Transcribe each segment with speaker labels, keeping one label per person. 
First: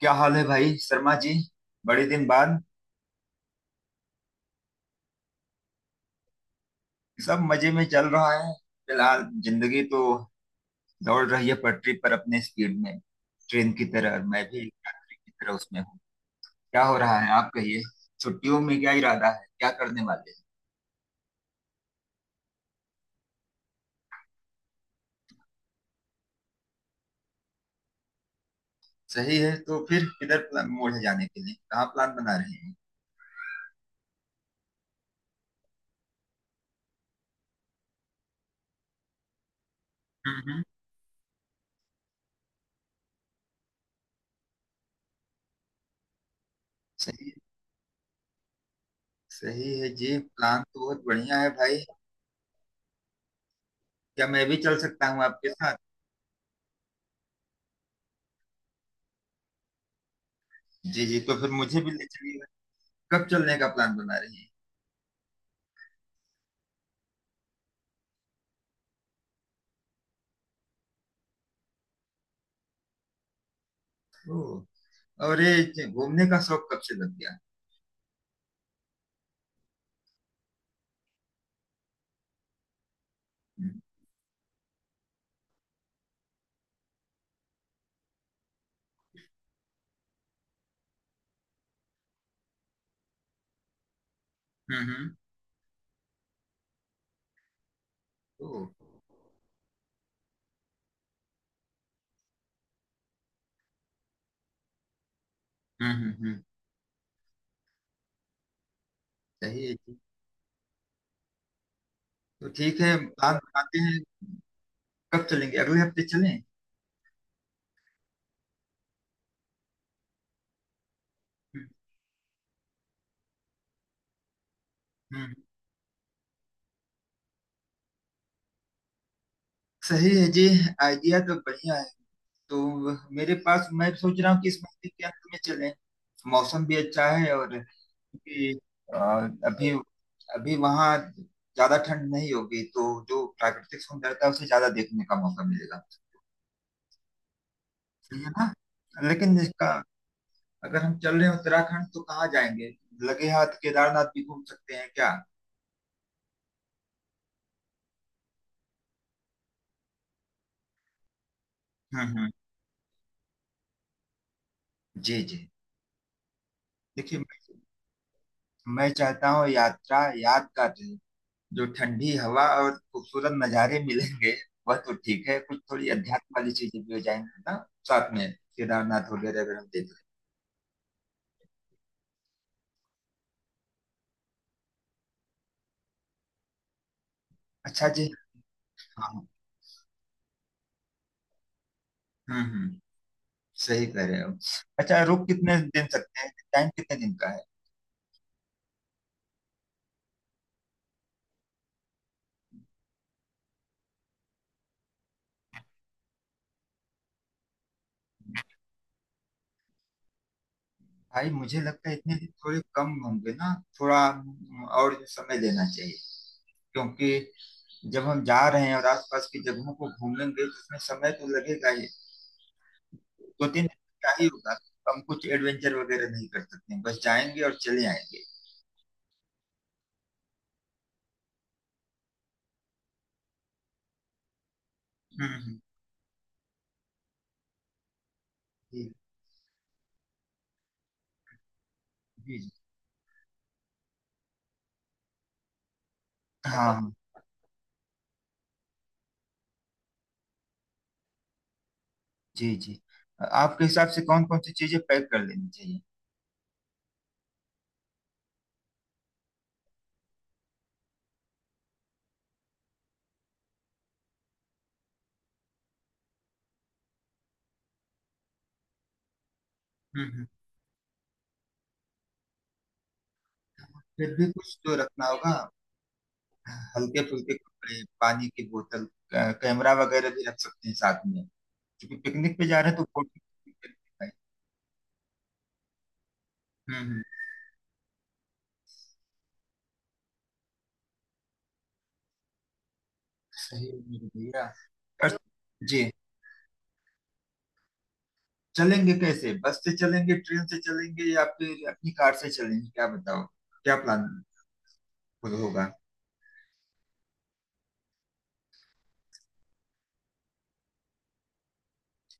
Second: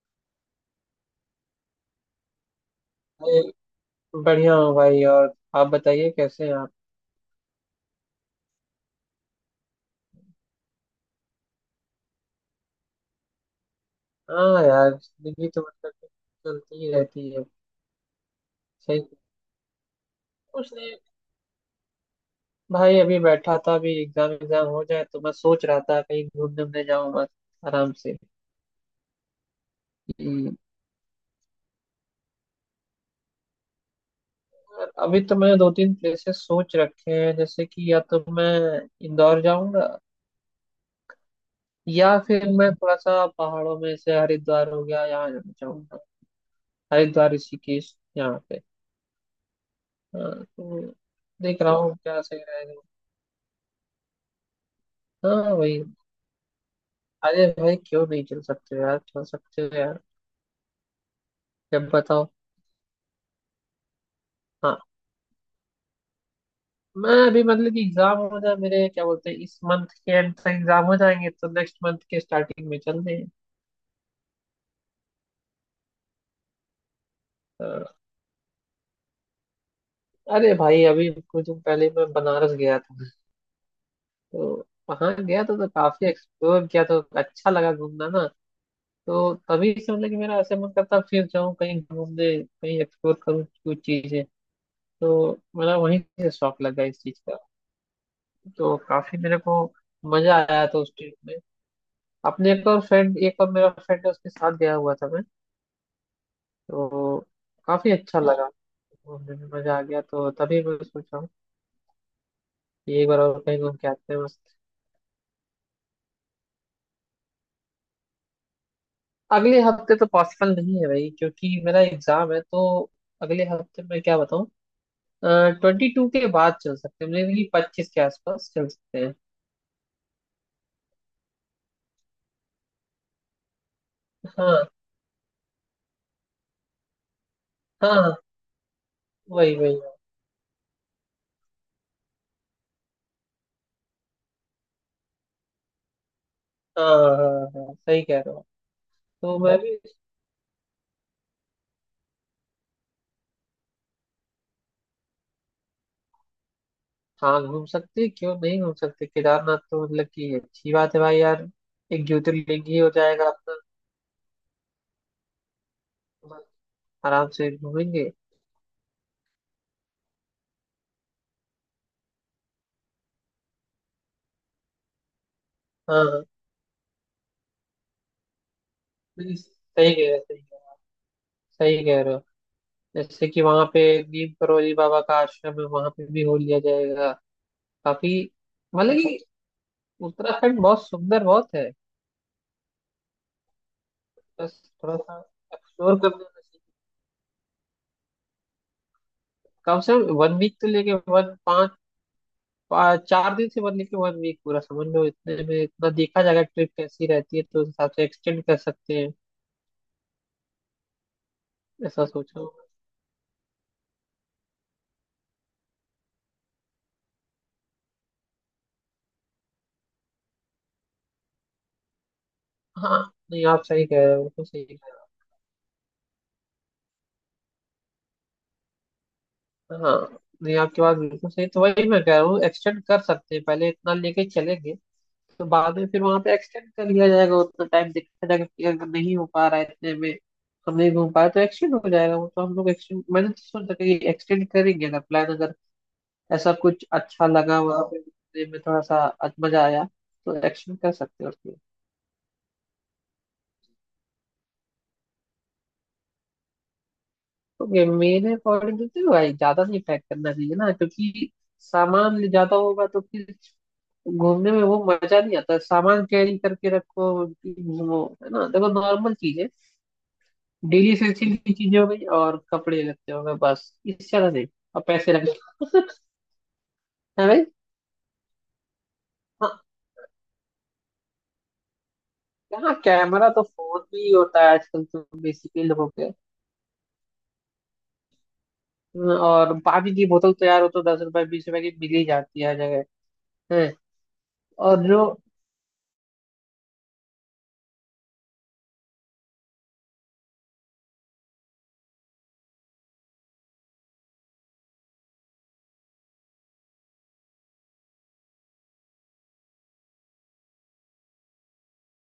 Speaker 1: क्या हाल है भाई शर्मा जी? बड़े दिन बाद।
Speaker 2: अरे, बढ़िया हूँ भाई। और आप बताइए कैसे हैं आप?
Speaker 1: सब मजे में चल रहा है। फिलहाल जिंदगी तो दौड़ रही है पटरी पर अपने स्पीड में, ट्रेन की तरह, और मैं भी
Speaker 2: हाँ
Speaker 1: एक
Speaker 2: यार,
Speaker 1: यात्री की
Speaker 2: जिंदगी
Speaker 1: तरह
Speaker 2: तो
Speaker 1: उसमें
Speaker 2: मतलब
Speaker 1: हूँ।
Speaker 2: कि
Speaker 1: क्या
Speaker 2: चलती ही
Speaker 1: हो रहा है
Speaker 2: रहती है।
Speaker 1: आप कहिए। छुट्टियों में क्या
Speaker 2: सही।
Speaker 1: इरादा है, क्या करने वाले हैं?
Speaker 2: कुछ नहीं भाई, अभी बैठा था। अभी एग्जाम एग्जाम हो जाए तो मैं सोच रहा था कहीं घूमने उमने जाऊँ बस, आराम से।
Speaker 1: सही है। तो फिर किधर
Speaker 2: हम्म,
Speaker 1: प्लान मोड़ है जाने के लिए, कहाँ प्लान बना रहे हैं?
Speaker 2: और अभी तो मैंने दो तीन प्लेसेस सोच रखे हैं। जैसे कि या तो मैं इंदौर जाऊंगा,
Speaker 1: हम्म हम्म।
Speaker 2: या फिर मैं थोड़ा सा पहाड़ों में से हरिद्वार हो गया यहाँ जाना चाहूंगा। हरिद्वार
Speaker 1: सही,
Speaker 2: ऋषिकेश यहाँ पे।
Speaker 1: सही है जी।
Speaker 2: हाँ
Speaker 1: प्लान तो
Speaker 2: तो
Speaker 1: बहुत बढ़िया है
Speaker 2: देख रहा
Speaker 1: भाई।
Speaker 2: हूँ क्या सही रहेगा।
Speaker 1: क्या मैं भी चल सकता हूँ आपके
Speaker 2: हाँ
Speaker 1: साथ?
Speaker 2: वही। अरे भाई, क्यों नहीं चल सकते यार, चल सकते हो यार।
Speaker 1: जी जी, तो फिर मुझे
Speaker 2: जब
Speaker 1: भी ले
Speaker 2: बताओ।
Speaker 1: चलिएगा। कब चलने का प्लान बना रही है?
Speaker 2: हाँ, मैं अभी मतलब कि एग्जाम हो जाए मेरे, क्या बोलते हैं, इस मंथ के एंड तक एग्जाम हो जाएंगे तो नेक्स्ट मंथ के स्टार्टिंग में चल दें।
Speaker 1: ओ। और ये घूमने का शौक कब से लग गया?
Speaker 2: तो- अरे भाई, अभी कुछ दिन पहले मैं बनारस गया था।
Speaker 1: हम्म,
Speaker 2: तो वहाँ गया था तो काफी एक्सप्लोर किया तो अच्छा लगा घूमना ना। तो तभी से मतलब कि मेरा ऐसे मन करता फिर जाऊँ कहीं घूमने, कहीं एक्सप्लोर करूँ कुछ चीजें।
Speaker 1: हम्म।
Speaker 2: तो मेरा वहीं से शौक लगा इस चीज का।
Speaker 1: तो
Speaker 2: तो काफी मेरे को मजा आया था उस ट्रिप में। अपने एक और फ्रेंड, एक और मेरा फ्रेंड है, उसके साथ गया हुआ था मैं।
Speaker 1: हम्म हम्म, हम्म।
Speaker 2: तो काफी अच्छा लगा, घूमने में
Speaker 1: सही है
Speaker 2: मजा आ
Speaker 1: जी।
Speaker 2: गया। तो तभी मैं सोच रहा हूँ
Speaker 1: तो ठीक
Speaker 2: कि
Speaker 1: है,
Speaker 2: एक बार
Speaker 1: प्लान
Speaker 2: और कहीं घूम
Speaker 1: बनाते
Speaker 2: के
Speaker 1: हैं।
Speaker 2: आते हैं बस।
Speaker 1: कब चलेंगे? अगले हफ्ते चलें?
Speaker 2: अगले हफ्ते तो पॉसिबल नहीं है भाई, क्योंकि
Speaker 1: हम्म,
Speaker 2: मेरा एग्जाम है। तो अगले हफ्ते मैं क्या बताऊँ।
Speaker 1: हम्म।
Speaker 2: 22 के बाद चल सकते हैं मेरे, 25 के आसपास चल सकते हैं।
Speaker 1: सही है जी। आइडिया तो बढ़िया है। तो मेरे पास मैं सोच रहा हूँ कि इस
Speaker 2: हाँ
Speaker 1: महीने के अंत में चलें। मौसम भी अच्छा है, और
Speaker 2: हाँ हाँ,
Speaker 1: क्योंकि अ,
Speaker 2: वही
Speaker 1: अभी
Speaker 2: वही।
Speaker 1: अभी वहाँ ज्यादा ठंड नहीं होगी तो जो प्राकृतिक सुंदरता है, उसे ज्यादा देखने का मौका मिलेगा।
Speaker 2: हाँ हाँ हाँ, सही कह
Speaker 1: सही है
Speaker 2: रहे
Speaker 1: ना?
Speaker 2: हो।
Speaker 1: लेकिन
Speaker 2: तो मैं
Speaker 1: इसका
Speaker 2: भी।
Speaker 1: अगर हम चल रहे हैं उत्तराखंड तो कहाँ जाएंगे? लगे हाथ केदारनाथ भी घूम सकते हैं क्या?
Speaker 2: हाँ घूम सकते हैं, क्यों नहीं घूम सकते। केदारनाथ तो मतलब कि अच्छी बात है भाई यार। एक
Speaker 1: हम्म।
Speaker 2: ज्योतिर्लिंग ही हो जाएगा अपना।
Speaker 1: जी जी।
Speaker 2: बस
Speaker 1: देखिए, मैं,
Speaker 2: आराम से घूमेंगे।
Speaker 1: मैं चाहता हूँ यात्रा यादगार रहे। जो ठंडी हवा और खूबसूरत नज़ारे मिलेंगे वह तो ठीक है, कुछ थोड़ी
Speaker 2: हाँ हाँ,
Speaker 1: अध्यात्म वाली चीजें भी हो जाएंगी ना, साथ में केदारनाथ
Speaker 2: नहीं,
Speaker 1: वगैरह अगर हम देख
Speaker 2: सही कह
Speaker 1: रहे
Speaker 2: रहे हो, सही कह रहे हो, सही कह रहे हो। जैसे कि वहाँ पे नीम करोली बाबा का आश्रम है, वहाँ पे भी हो लिया जाएगा।
Speaker 1: हैं। अच्छा जी।
Speaker 2: काफी मतलब
Speaker 1: हाँ
Speaker 2: कि
Speaker 1: हाँ।
Speaker 2: उत्तराखंड बहुत सुंदर बहुत है।
Speaker 1: हम्म। सही कह रहे हो।
Speaker 2: बस थोड़ा
Speaker 1: अच्छा,
Speaker 2: सा
Speaker 1: रुक कितने दिन
Speaker 2: एक्सप्लोर
Speaker 1: सकते
Speaker 2: करने
Speaker 1: हैं?
Speaker 2: में
Speaker 1: टाइम कितने दिन का है?
Speaker 2: कम से कम 1 वीक तो लेके, 4 दिन से बनने के 1 वीक पूरा समझ लो। इतने में इतना देखा जाएगा, ट्रिप कैसी रहती है तो उस हिसाब से एक्सटेंड कर सकते हैं।
Speaker 1: भाई मुझे लगता है
Speaker 2: ऐसा
Speaker 1: इतने दिन
Speaker 2: सोचा।
Speaker 1: थोड़े कम होंगे ना। थोड़ा और समय लेना चाहिए, क्योंकि जब हम जा रहे हैं और आसपास की जगहों को घूमेंगे तो उसमें समय तो लगेगा ही।
Speaker 2: हाँ, नहीं
Speaker 1: दो
Speaker 2: आप
Speaker 1: तीन दिन
Speaker 2: सही कह
Speaker 1: क्या
Speaker 2: रहे हो,
Speaker 1: ही
Speaker 2: बिल्कुल
Speaker 1: होगा।
Speaker 2: सही
Speaker 1: हम
Speaker 2: कह
Speaker 1: कुछ एडवेंचर वगैरह नहीं कर सकते हैं, बस जाएंगे और चले आएंगे।
Speaker 2: रहे हो। हाँ, नहीं आपकी बात बिल्कुल सही। तो वही मैं कह रहा हूँ एक्सटेंड कर सकते हैं, पहले इतना लेके चलेंगे। तो
Speaker 1: हम्म
Speaker 2: बाद में फिर वहां पे एक्सटेंड कर लिया जाएगा। उतना टाइम देखा जाएगा कि अगर
Speaker 1: हम्म।
Speaker 2: नहीं हो पा रहा है इतने में, हम नहीं घूम पाए तो एक्सटेंड हो जाएगा। वो
Speaker 1: जी
Speaker 2: तो
Speaker 1: जी
Speaker 2: हम
Speaker 1: जी।
Speaker 2: लोग एक्सटेंड, मैंने तो सोचा कि एक्सटेंड करेंगे अगर प्लान, अगर ऐसा
Speaker 1: हाँ
Speaker 2: कुछ
Speaker 1: हाँ।
Speaker 2: अच्छा लगा वहाँ पे देखने में, थोड़ा सा मजा आया तो एक्शन कर सकते हो उसमें।
Speaker 1: जी जी। आपके हिसाब से कौन कौन सी चीजें पैक कर लेनी चाहिए?
Speaker 2: तो मेरे अकॉर्डिंग तो भाई ज्यादा नहीं पैक करना चाहिए ना, क्योंकि सामान ले ज्यादा होगा तो फिर घूमने में वो मजा नहीं आता। सामान कैरी करके रखो कि घूमो, है ना। देखो नॉर्मल चीजें,
Speaker 1: हम्म हम्म।
Speaker 2: डेली एसेंशियल की चीजें हो गई और कपड़े लगते हो गए, बस इससे
Speaker 1: फिर भी
Speaker 2: ज्यादा नहीं।
Speaker 1: कुछ तो
Speaker 2: और
Speaker 1: रखना
Speaker 2: पैसे लगे
Speaker 1: होगा, हल्के
Speaker 2: हैं
Speaker 1: फुल्के
Speaker 2: भाई।
Speaker 1: कपड़े, पानी की बोतल,
Speaker 2: हाँ
Speaker 1: कैमरा वगैरह भी रख सकते हैं साथ में, क्योंकि पिकनिक पे जा रहे
Speaker 2: हाँ,
Speaker 1: हैं तो फोटो।
Speaker 2: कैमरा तो फोन में ही होता है आजकल तो बेसिकली लोगों के।
Speaker 1: हम्म।
Speaker 2: और पानी की बोतल तो यार, वो तो 10 रुपए 20 रुपए की मिल ही जाती है हर जगह।
Speaker 1: सही
Speaker 2: है।
Speaker 1: है मेरे भैया।
Speaker 2: और जो
Speaker 1: और- जी, चलेंगे कैसे? बस से चलेंगे, ट्रेन से चलेंगे, या फिर अपनी कार से चलेंगे, क्या बताओ? क्या प्लान होगा?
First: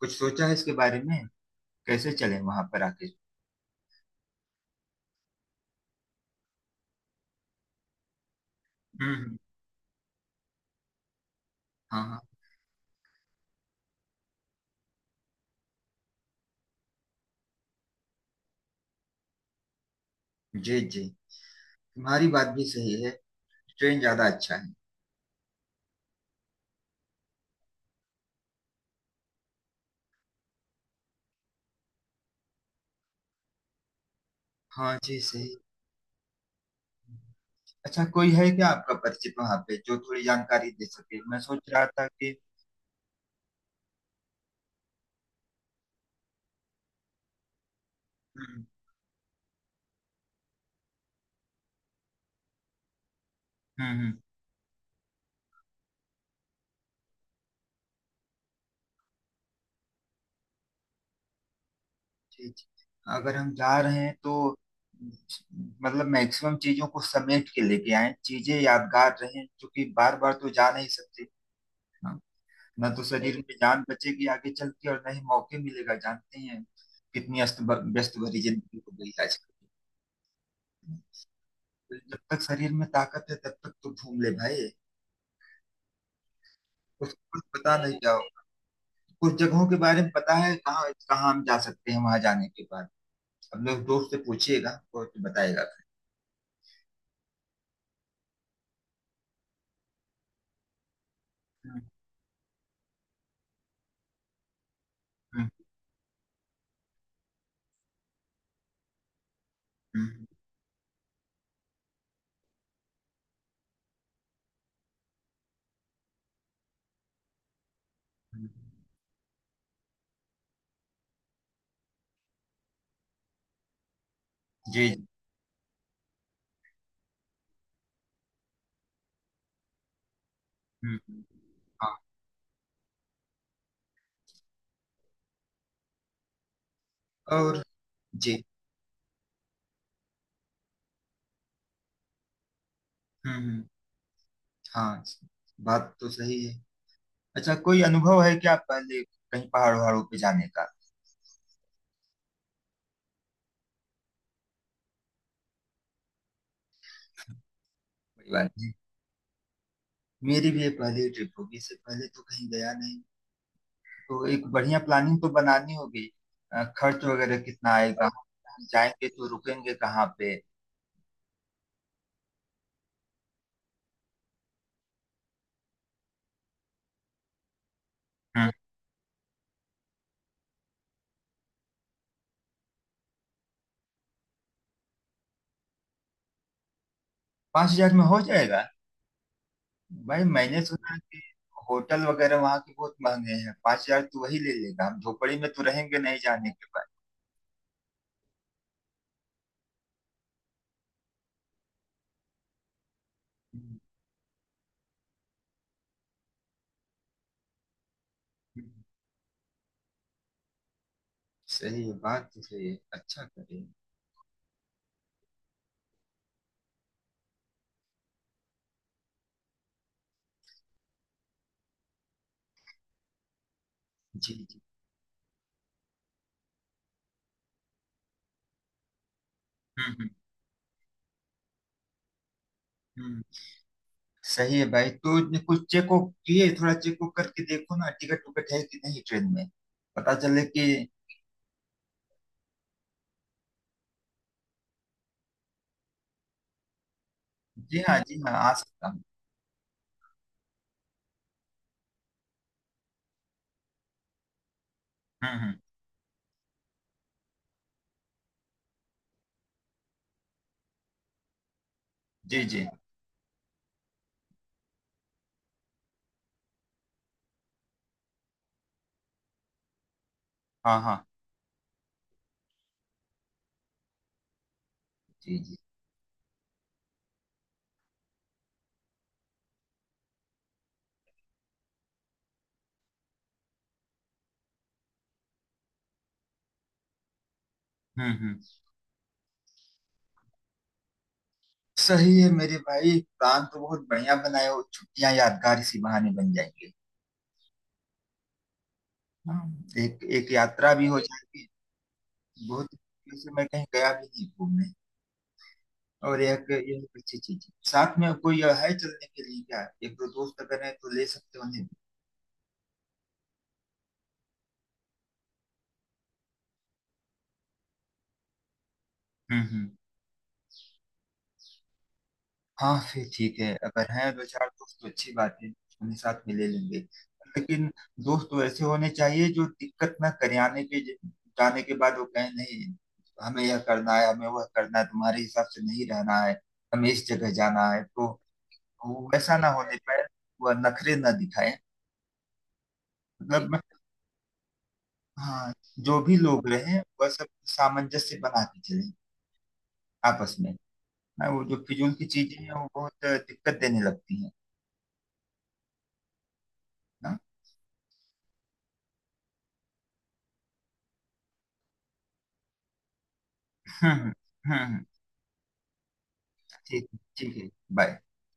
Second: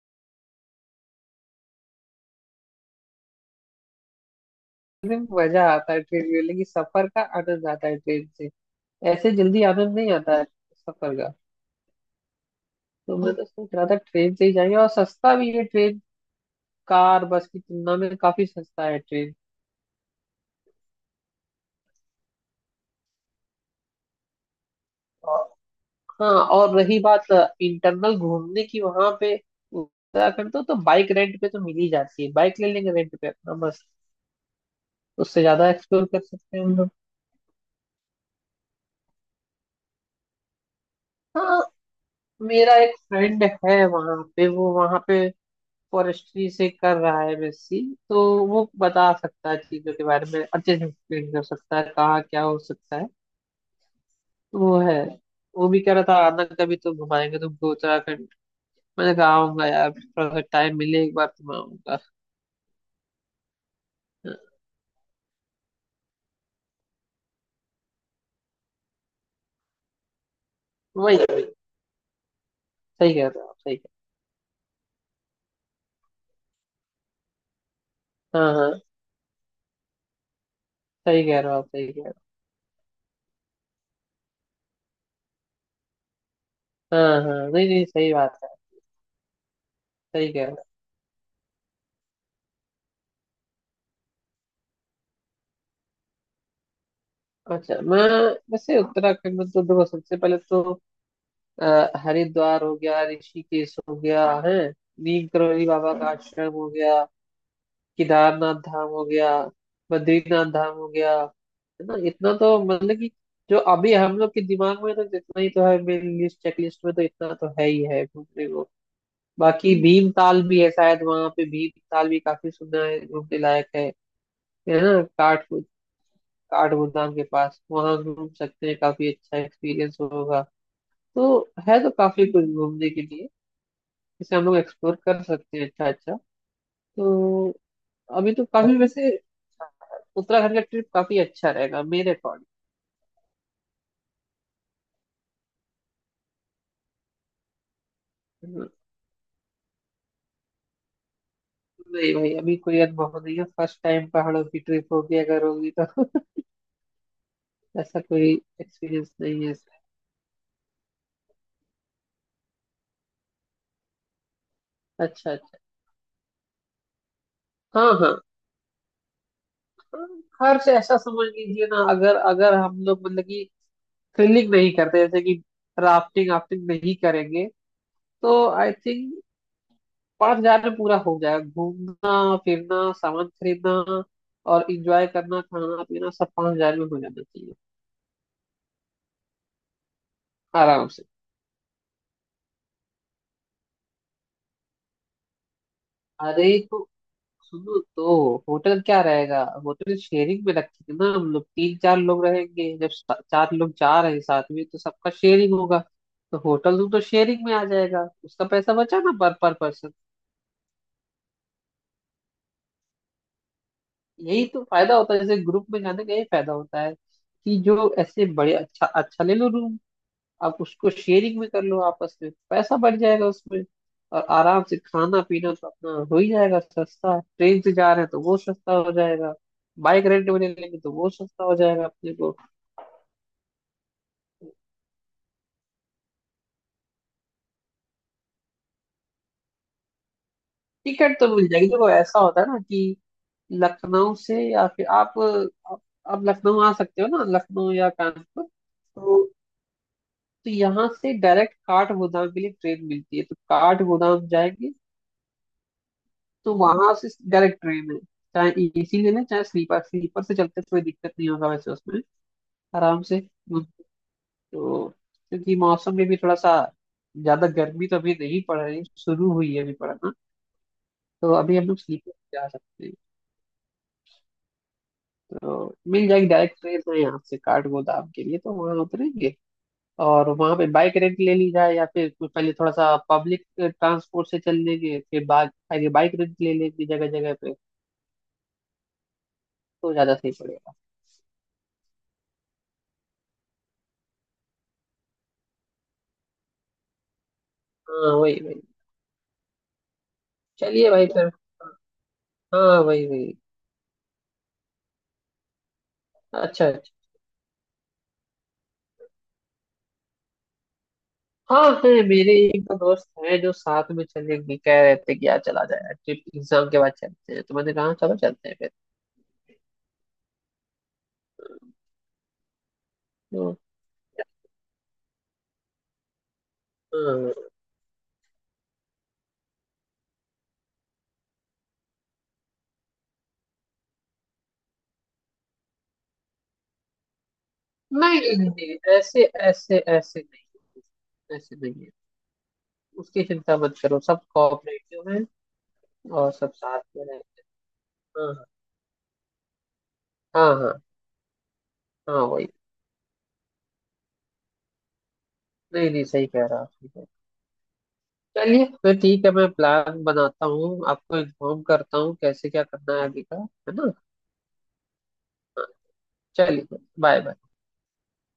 Speaker 1: कुछ सोचा है इसके बारे में, कैसे चलें वहां पर आके?
Speaker 2: एकदम मजा आता है ट्रेन में, लेकिन सफर का आनंद आता है ट्रेन से। ऐसे
Speaker 1: हम्म।
Speaker 2: जल्दी आनंद नहीं आता है सफर का।
Speaker 1: हाँ हाँ।
Speaker 2: तो मैं तो सोच रहा था ट्रेन से ही जाएंगे, और सस्ता भी है ट्रेन। कार बस की तुलना में काफी सस्ता है ट्रेन।
Speaker 1: जी जी। तुम्हारी बात भी सही है, ट्रेन ज्यादा अच्छा है।
Speaker 2: और हाँ, और रही बात इंटरनल घूमने की वहां पे उत्तराखंड तो बाइक रेंट पे तो मिल ही जाती है, बाइक ले लेंगे रेंट पे अपना बस।
Speaker 1: हाँ जी,
Speaker 2: उससे
Speaker 1: सही।
Speaker 2: ज्यादा एक्सप्लोर कर सकते हैं हम लोग।
Speaker 1: अच्छा, कोई है क्या आपका परिचित वहां पे जो थोड़ी जानकारी दे सके? मैं सोच
Speaker 2: हाँ,
Speaker 1: रहा था कि।
Speaker 2: मेरा एक फ्रेंड है वहां पे, वो वहां पे फॉरेस्ट्री से कर रहा है एमएससी। तो
Speaker 1: हम्म
Speaker 2: वो बता सकता है चीजों के बारे में, अच्छे से एक्सप्लेन कर सकता है कहाँ क्या हो सकता है।
Speaker 1: हम्म हम्म।
Speaker 2: तो वो है। वो भी कह रहा था आना कभी, तो घुमाएंगे तुमको उत्तराखंड। मैंने कहा आऊंगा यार, थोड़ा सा टाइम मिले एक बार तो मैं आऊंगा।
Speaker 1: जी, जी। अगर हम जा रहे हैं तो
Speaker 2: हाँ,
Speaker 1: मतलब मैक्सिमम चीजों को समेट के लेके आए, चीजें यादगार रहें, क्योंकि बार बार तो जा नहीं
Speaker 2: वही
Speaker 1: सकते।
Speaker 2: वही।
Speaker 1: हाँ। ना तो
Speaker 2: सही कह
Speaker 1: शरीर
Speaker 2: रहे
Speaker 1: नहीं
Speaker 2: हो आप,
Speaker 1: में
Speaker 2: सही
Speaker 1: जान
Speaker 2: कह।
Speaker 1: बचेगी आगे चल के, और ना ही मौके मिलेगा, जानते ही हैं। कितनी अस्त व्यस्त भरी
Speaker 2: हाँ
Speaker 1: जिंदगी
Speaker 2: हाँ,
Speaker 1: हो गई आजकल।
Speaker 2: सही कह रहे हो आप, सही
Speaker 1: तो
Speaker 2: कह रहे
Speaker 1: जब तक शरीर में ताकत है तब तक तो घूम ले भाई।
Speaker 2: हो।
Speaker 1: कुछ
Speaker 2: हाँ
Speaker 1: कुछ
Speaker 2: हाँ, नहीं
Speaker 1: पता
Speaker 2: नहीं,
Speaker 1: नहीं नहीं क्या
Speaker 2: सही
Speaker 1: हो।
Speaker 2: बात है।
Speaker 1: कुछ जगहों के बारे में
Speaker 2: सही
Speaker 1: पता
Speaker 2: कह
Speaker 1: है
Speaker 2: रहे
Speaker 1: कहाँ कहाँ हम जा सकते हैं वहां जाने के बाद? अब लोग दोस्त से पूछिएगा और तो बताएगा।
Speaker 2: हो। अच्छा मैं, वैसे उत्तराखंड में तो देखो सबसे पहले तो
Speaker 1: हम्म,
Speaker 2: हरिद्वार हो गया, ऋषिकेश हो गया है, नीम
Speaker 1: हम्म,
Speaker 2: करोली बाबा का आश्रम हो गया, केदारनाथ धाम हो गया,
Speaker 1: हम्म।
Speaker 2: बद्रीनाथ धाम हो गया, है ना। इतना तो मतलब कि जो अभी हम लोग के दिमाग में, तो जितना ही तो है मेरी लिस्ट, चेकलिस्ट में तो इतना तो है ही है
Speaker 1: हुँ,
Speaker 2: घूमने को। बाकी भीमताल भी है शायद वहां पे, भीमताल भी काफी सुना है घूमने लायक है। है
Speaker 1: जी,
Speaker 2: ना,
Speaker 1: जी।
Speaker 2: काठ काठ गोदाम के पास वहां घूम सकते हैं, काफी अच्छा एक्सपीरियंस होगा।
Speaker 1: हुँ, हुँ।
Speaker 2: तो है तो
Speaker 1: हाँ,
Speaker 2: काफी कुछ घूमने के लिए जिसे हम लोग एक्सप्लोर कर सकते हैं। अच्छा अच्छा। तो
Speaker 1: और
Speaker 2: अभी
Speaker 1: जी।
Speaker 2: तो काफी वैसे उत्तराखंड का ट्रिप काफी अच्छा रहेगा मेरे अकॉर्डिंग।
Speaker 1: हुँ, हुँ। हाँ, बात तो सही है। अच्छा, कोई अनुभव है क्या पहले कहीं पहाड़-वहाड़ों पे जाने का?
Speaker 2: नहीं भाई, अभी कोई अनुभव नहीं है, फर्स्ट टाइम पहाड़ों की ट्रिप होगी अगर होगी तो ऐसा
Speaker 1: कोई
Speaker 2: कोई
Speaker 1: बात नहीं।
Speaker 2: एक्सपीरियंस नहीं है इसका।
Speaker 1: मेरी भी ये पहली ट्रिप होगी, इससे पहले तो कहीं गया नहीं। तो एक बढ़िया प्लानिंग तो
Speaker 2: अच्छा अच्छा।
Speaker 1: बनानी होगी। खर्च वगैरह कितना
Speaker 2: हाँ
Speaker 1: आएगा?
Speaker 2: हाँ
Speaker 1: जाएँगे तो रुकेंगे कहाँ
Speaker 2: हाँ,
Speaker 1: पे?
Speaker 2: खर्च ऐसा समझ लीजिए ना, अगर अगर हम लोग मतलब कि थ्रिलिंग नहीं करते, जैसे कि राफ्टिंग, राफ्टिंग नहीं करेंगे तो
Speaker 1: हुँ,
Speaker 2: आई थिंक 5,000 में पूरा हो जाएगा, घूमना फिरना सामान खरीदना और इंजॉय करना, खाना पीना सब 5,000 में हो जाना चाहिए
Speaker 1: 5000 में हो जाएगा? भाई मैंने
Speaker 2: आराम
Speaker 1: सुना है
Speaker 2: से।
Speaker 1: कि होटल वगैरह वहाँ के बहुत महँगे हैं। 5000 तो वही ले लेगा, हम झोपड़ी में तो रहेंगे नहीं
Speaker 2: अरे
Speaker 1: जाने के
Speaker 2: तो सुनो, तो होटल क्या रहेगा, होटल शेयरिंग में रखेंगे ना। हम लोग तीन चार लोग रहेंगे, जब चार लोग
Speaker 1: बाद।
Speaker 2: जा रहे हैं साथ में तो सबका शेयरिंग होगा। तो होटल रूम तो शेयरिंग में आ जाएगा, उसका पैसा बचा ना पर पर्सन।
Speaker 1: सही है, बात तो सही है। अच्छा करे।
Speaker 2: यही तो फायदा होता है, जैसे ग्रुप में जाने का यही फायदा होता है कि जो ऐसे बड़े अच्छा अच्छा ले लो रूम, आप उसको शेयरिंग भी कर लो आपस में, पैसा बढ़ जाएगा उसमें। और
Speaker 1: जी जी।
Speaker 2: आराम से खाना पीना तो अपना हो ही जाएगा सस्ता है। ट्रेन से जा रहे हैं तो वो सस्ता हो जाएगा।
Speaker 1: हम्म
Speaker 2: बाइक
Speaker 1: हम्म
Speaker 2: रेंट में ले लेंगे तो वो सस्ता हो जाएगा अपने को।
Speaker 1: हम्म। सही है भाई, तो ये कुछ चेक वुक किए? थोड़ा चेक वुक करके देखो ना, टिकट टुकट है कि नहीं ट्रेन में, पता चले कि।
Speaker 2: टिकट तो मिल जाएगी। देखो ऐसा होता है ना कि लखनऊ से, या फिर आप लखनऊ आ सकते हो ना, लखनऊ
Speaker 1: जी
Speaker 2: या
Speaker 1: हाँ, जी हाँ,
Speaker 2: कानपुर
Speaker 1: आ सकता हूँ।
Speaker 2: तो। तो यहाँ से डायरेक्ट काठगोदाम के लिए ट्रेन मिलती है, तो काठगोदाम जाएंगे।
Speaker 1: हम्म।
Speaker 2: तो वहां से डायरेक्ट ट्रेन है, चाहे एसी लेना चाहे स्लीपर, स्लीपर से चलते कोई दिक्कत नहीं होगा वैसे उसमें,
Speaker 1: जी जी।
Speaker 2: आराम से। तो क्योंकि मौसम में भी थोड़ा सा, ज्यादा गर्मी तो अभी नहीं पड़ रही, शुरू हुई है अभी पड़ना।
Speaker 1: हाँ हाँ।
Speaker 2: तो अभी हम लोग स्लीपर से जा सकते हैं।
Speaker 1: जी जी।
Speaker 2: तो मिल जाएगी, डायरेक्ट ट्रेन है यहाँ से काठगोदाम के लिए, तो वहां उतरेंगे। और वहां पे बाइक रेंट ले ली जाए, या फिर कोई पहले थोड़ा सा पब्लिक ट्रांसपोर्ट से चल लेंगे, फिर बाद आगे बाइक रेंट ले लेंगे जगह जगह पे,
Speaker 1: हम्म हम्म।
Speaker 2: तो ज्यादा सही पड़ेगा।
Speaker 1: सही है मेरे भाई, प्लान तो बहुत बढ़िया बनाए हो, छुट्टियां यादगार इसी बहाने बन जाएंगे।
Speaker 2: हाँ वही वही।
Speaker 1: हाँ, एक एक यात्रा भी
Speaker 2: चलिए
Speaker 1: हो
Speaker 2: भाई फिर।
Speaker 1: जाएगी। बहुत
Speaker 2: हाँ वही
Speaker 1: दिनों से
Speaker 2: वही।
Speaker 1: मैं कहीं गया भी नहीं घूमने। और एक
Speaker 2: अच्छा अच्छा।
Speaker 1: एक अच्छी चीज है। साथ में कोई है चलने के लिए क्या? एक दो दोस्त अगर है तो ले सकते हो उन्हें।
Speaker 2: हाँ है मेरे एक दो दोस्त हैं जो साथ में चलेंगे, कह रहे थे कि यार चला जाए ट्रिप, एग्जाम के बाद चलते हैं, तो मैंने कहा चलो चलते हैं फिर।
Speaker 1: हम्म। हाँ, फिर ठीक है,
Speaker 2: तो,
Speaker 1: अगर हैं दो चार दोस्त तो अच्छी बात है। उन्हें साथ में ले लेंगे।
Speaker 2: हाँ,
Speaker 1: लेकिन दोस्त वैसे होने चाहिए जो दिक्कत ना करे आने के जाने के बाद, वो कहें नहीं, हमें यह करना है, हमें वह करना है, तुम्हारे हिसाब से नहीं रहना है, हमें इस जगह जाना है तो।
Speaker 2: नहीं नहीं नहीं,
Speaker 1: वो
Speaker 2: ऐसे
Speaker 1: वैसा ना होने
Speaker 2: ऐसे
Speaker 1: पाए,
Speaker 2: ऐसे नहीं
Speaker 1: वह नखरे ना
Speaker 2: है,
Speaker 1: दिखाए।
Speaker 2: ऐसे नहीं है। उसकी चिंता
Speaker 1: मतलब,
Speaker 2: मत करो, सब कोऑपरेटिव हैं
Speaker 1: हाँ, जो भी
Speaker 2: और
Speaker 1: लोग
Speaker 2: सब
Speaker 1: रहे
Speaker 2: साथ में
Speaker 1: वह
Speaker 2: हैं।
Speaker 1: सब सामंजस्य
Speaker 2: हाँ
Speaker 1: बना के चले आपस में।
Speaker 2: हाँ। हाँ
Speaker 1: ना वो जो फिजूल की
Speaker 2: हाँ
Speaker 1: चीजें
Speaker 2: वही।
Speaker 1: हैं वो बहुत दिक्कत देने लगती हैं
Speaker 2: नहीं नहीं, सही कह रहा आप, ठीक है।
Speaker 1: ना।
Speaker 2: चलिए फिर ठीक है, मैं प्लान बनाता हूँ, आपको इन्फॉर्म करता हूँ कैसे क्या करना है अभी का, है
Speaker 1: हम्म
Speaker 2: ना।
Speaker 1: हम्म।
Speaker 2: चलिए।
Speaker 1: ठीक,
Speaker 2: बाय
Speaker 1: ठीक है।
Speaker 2: बाय।
Speaker 1: बाय।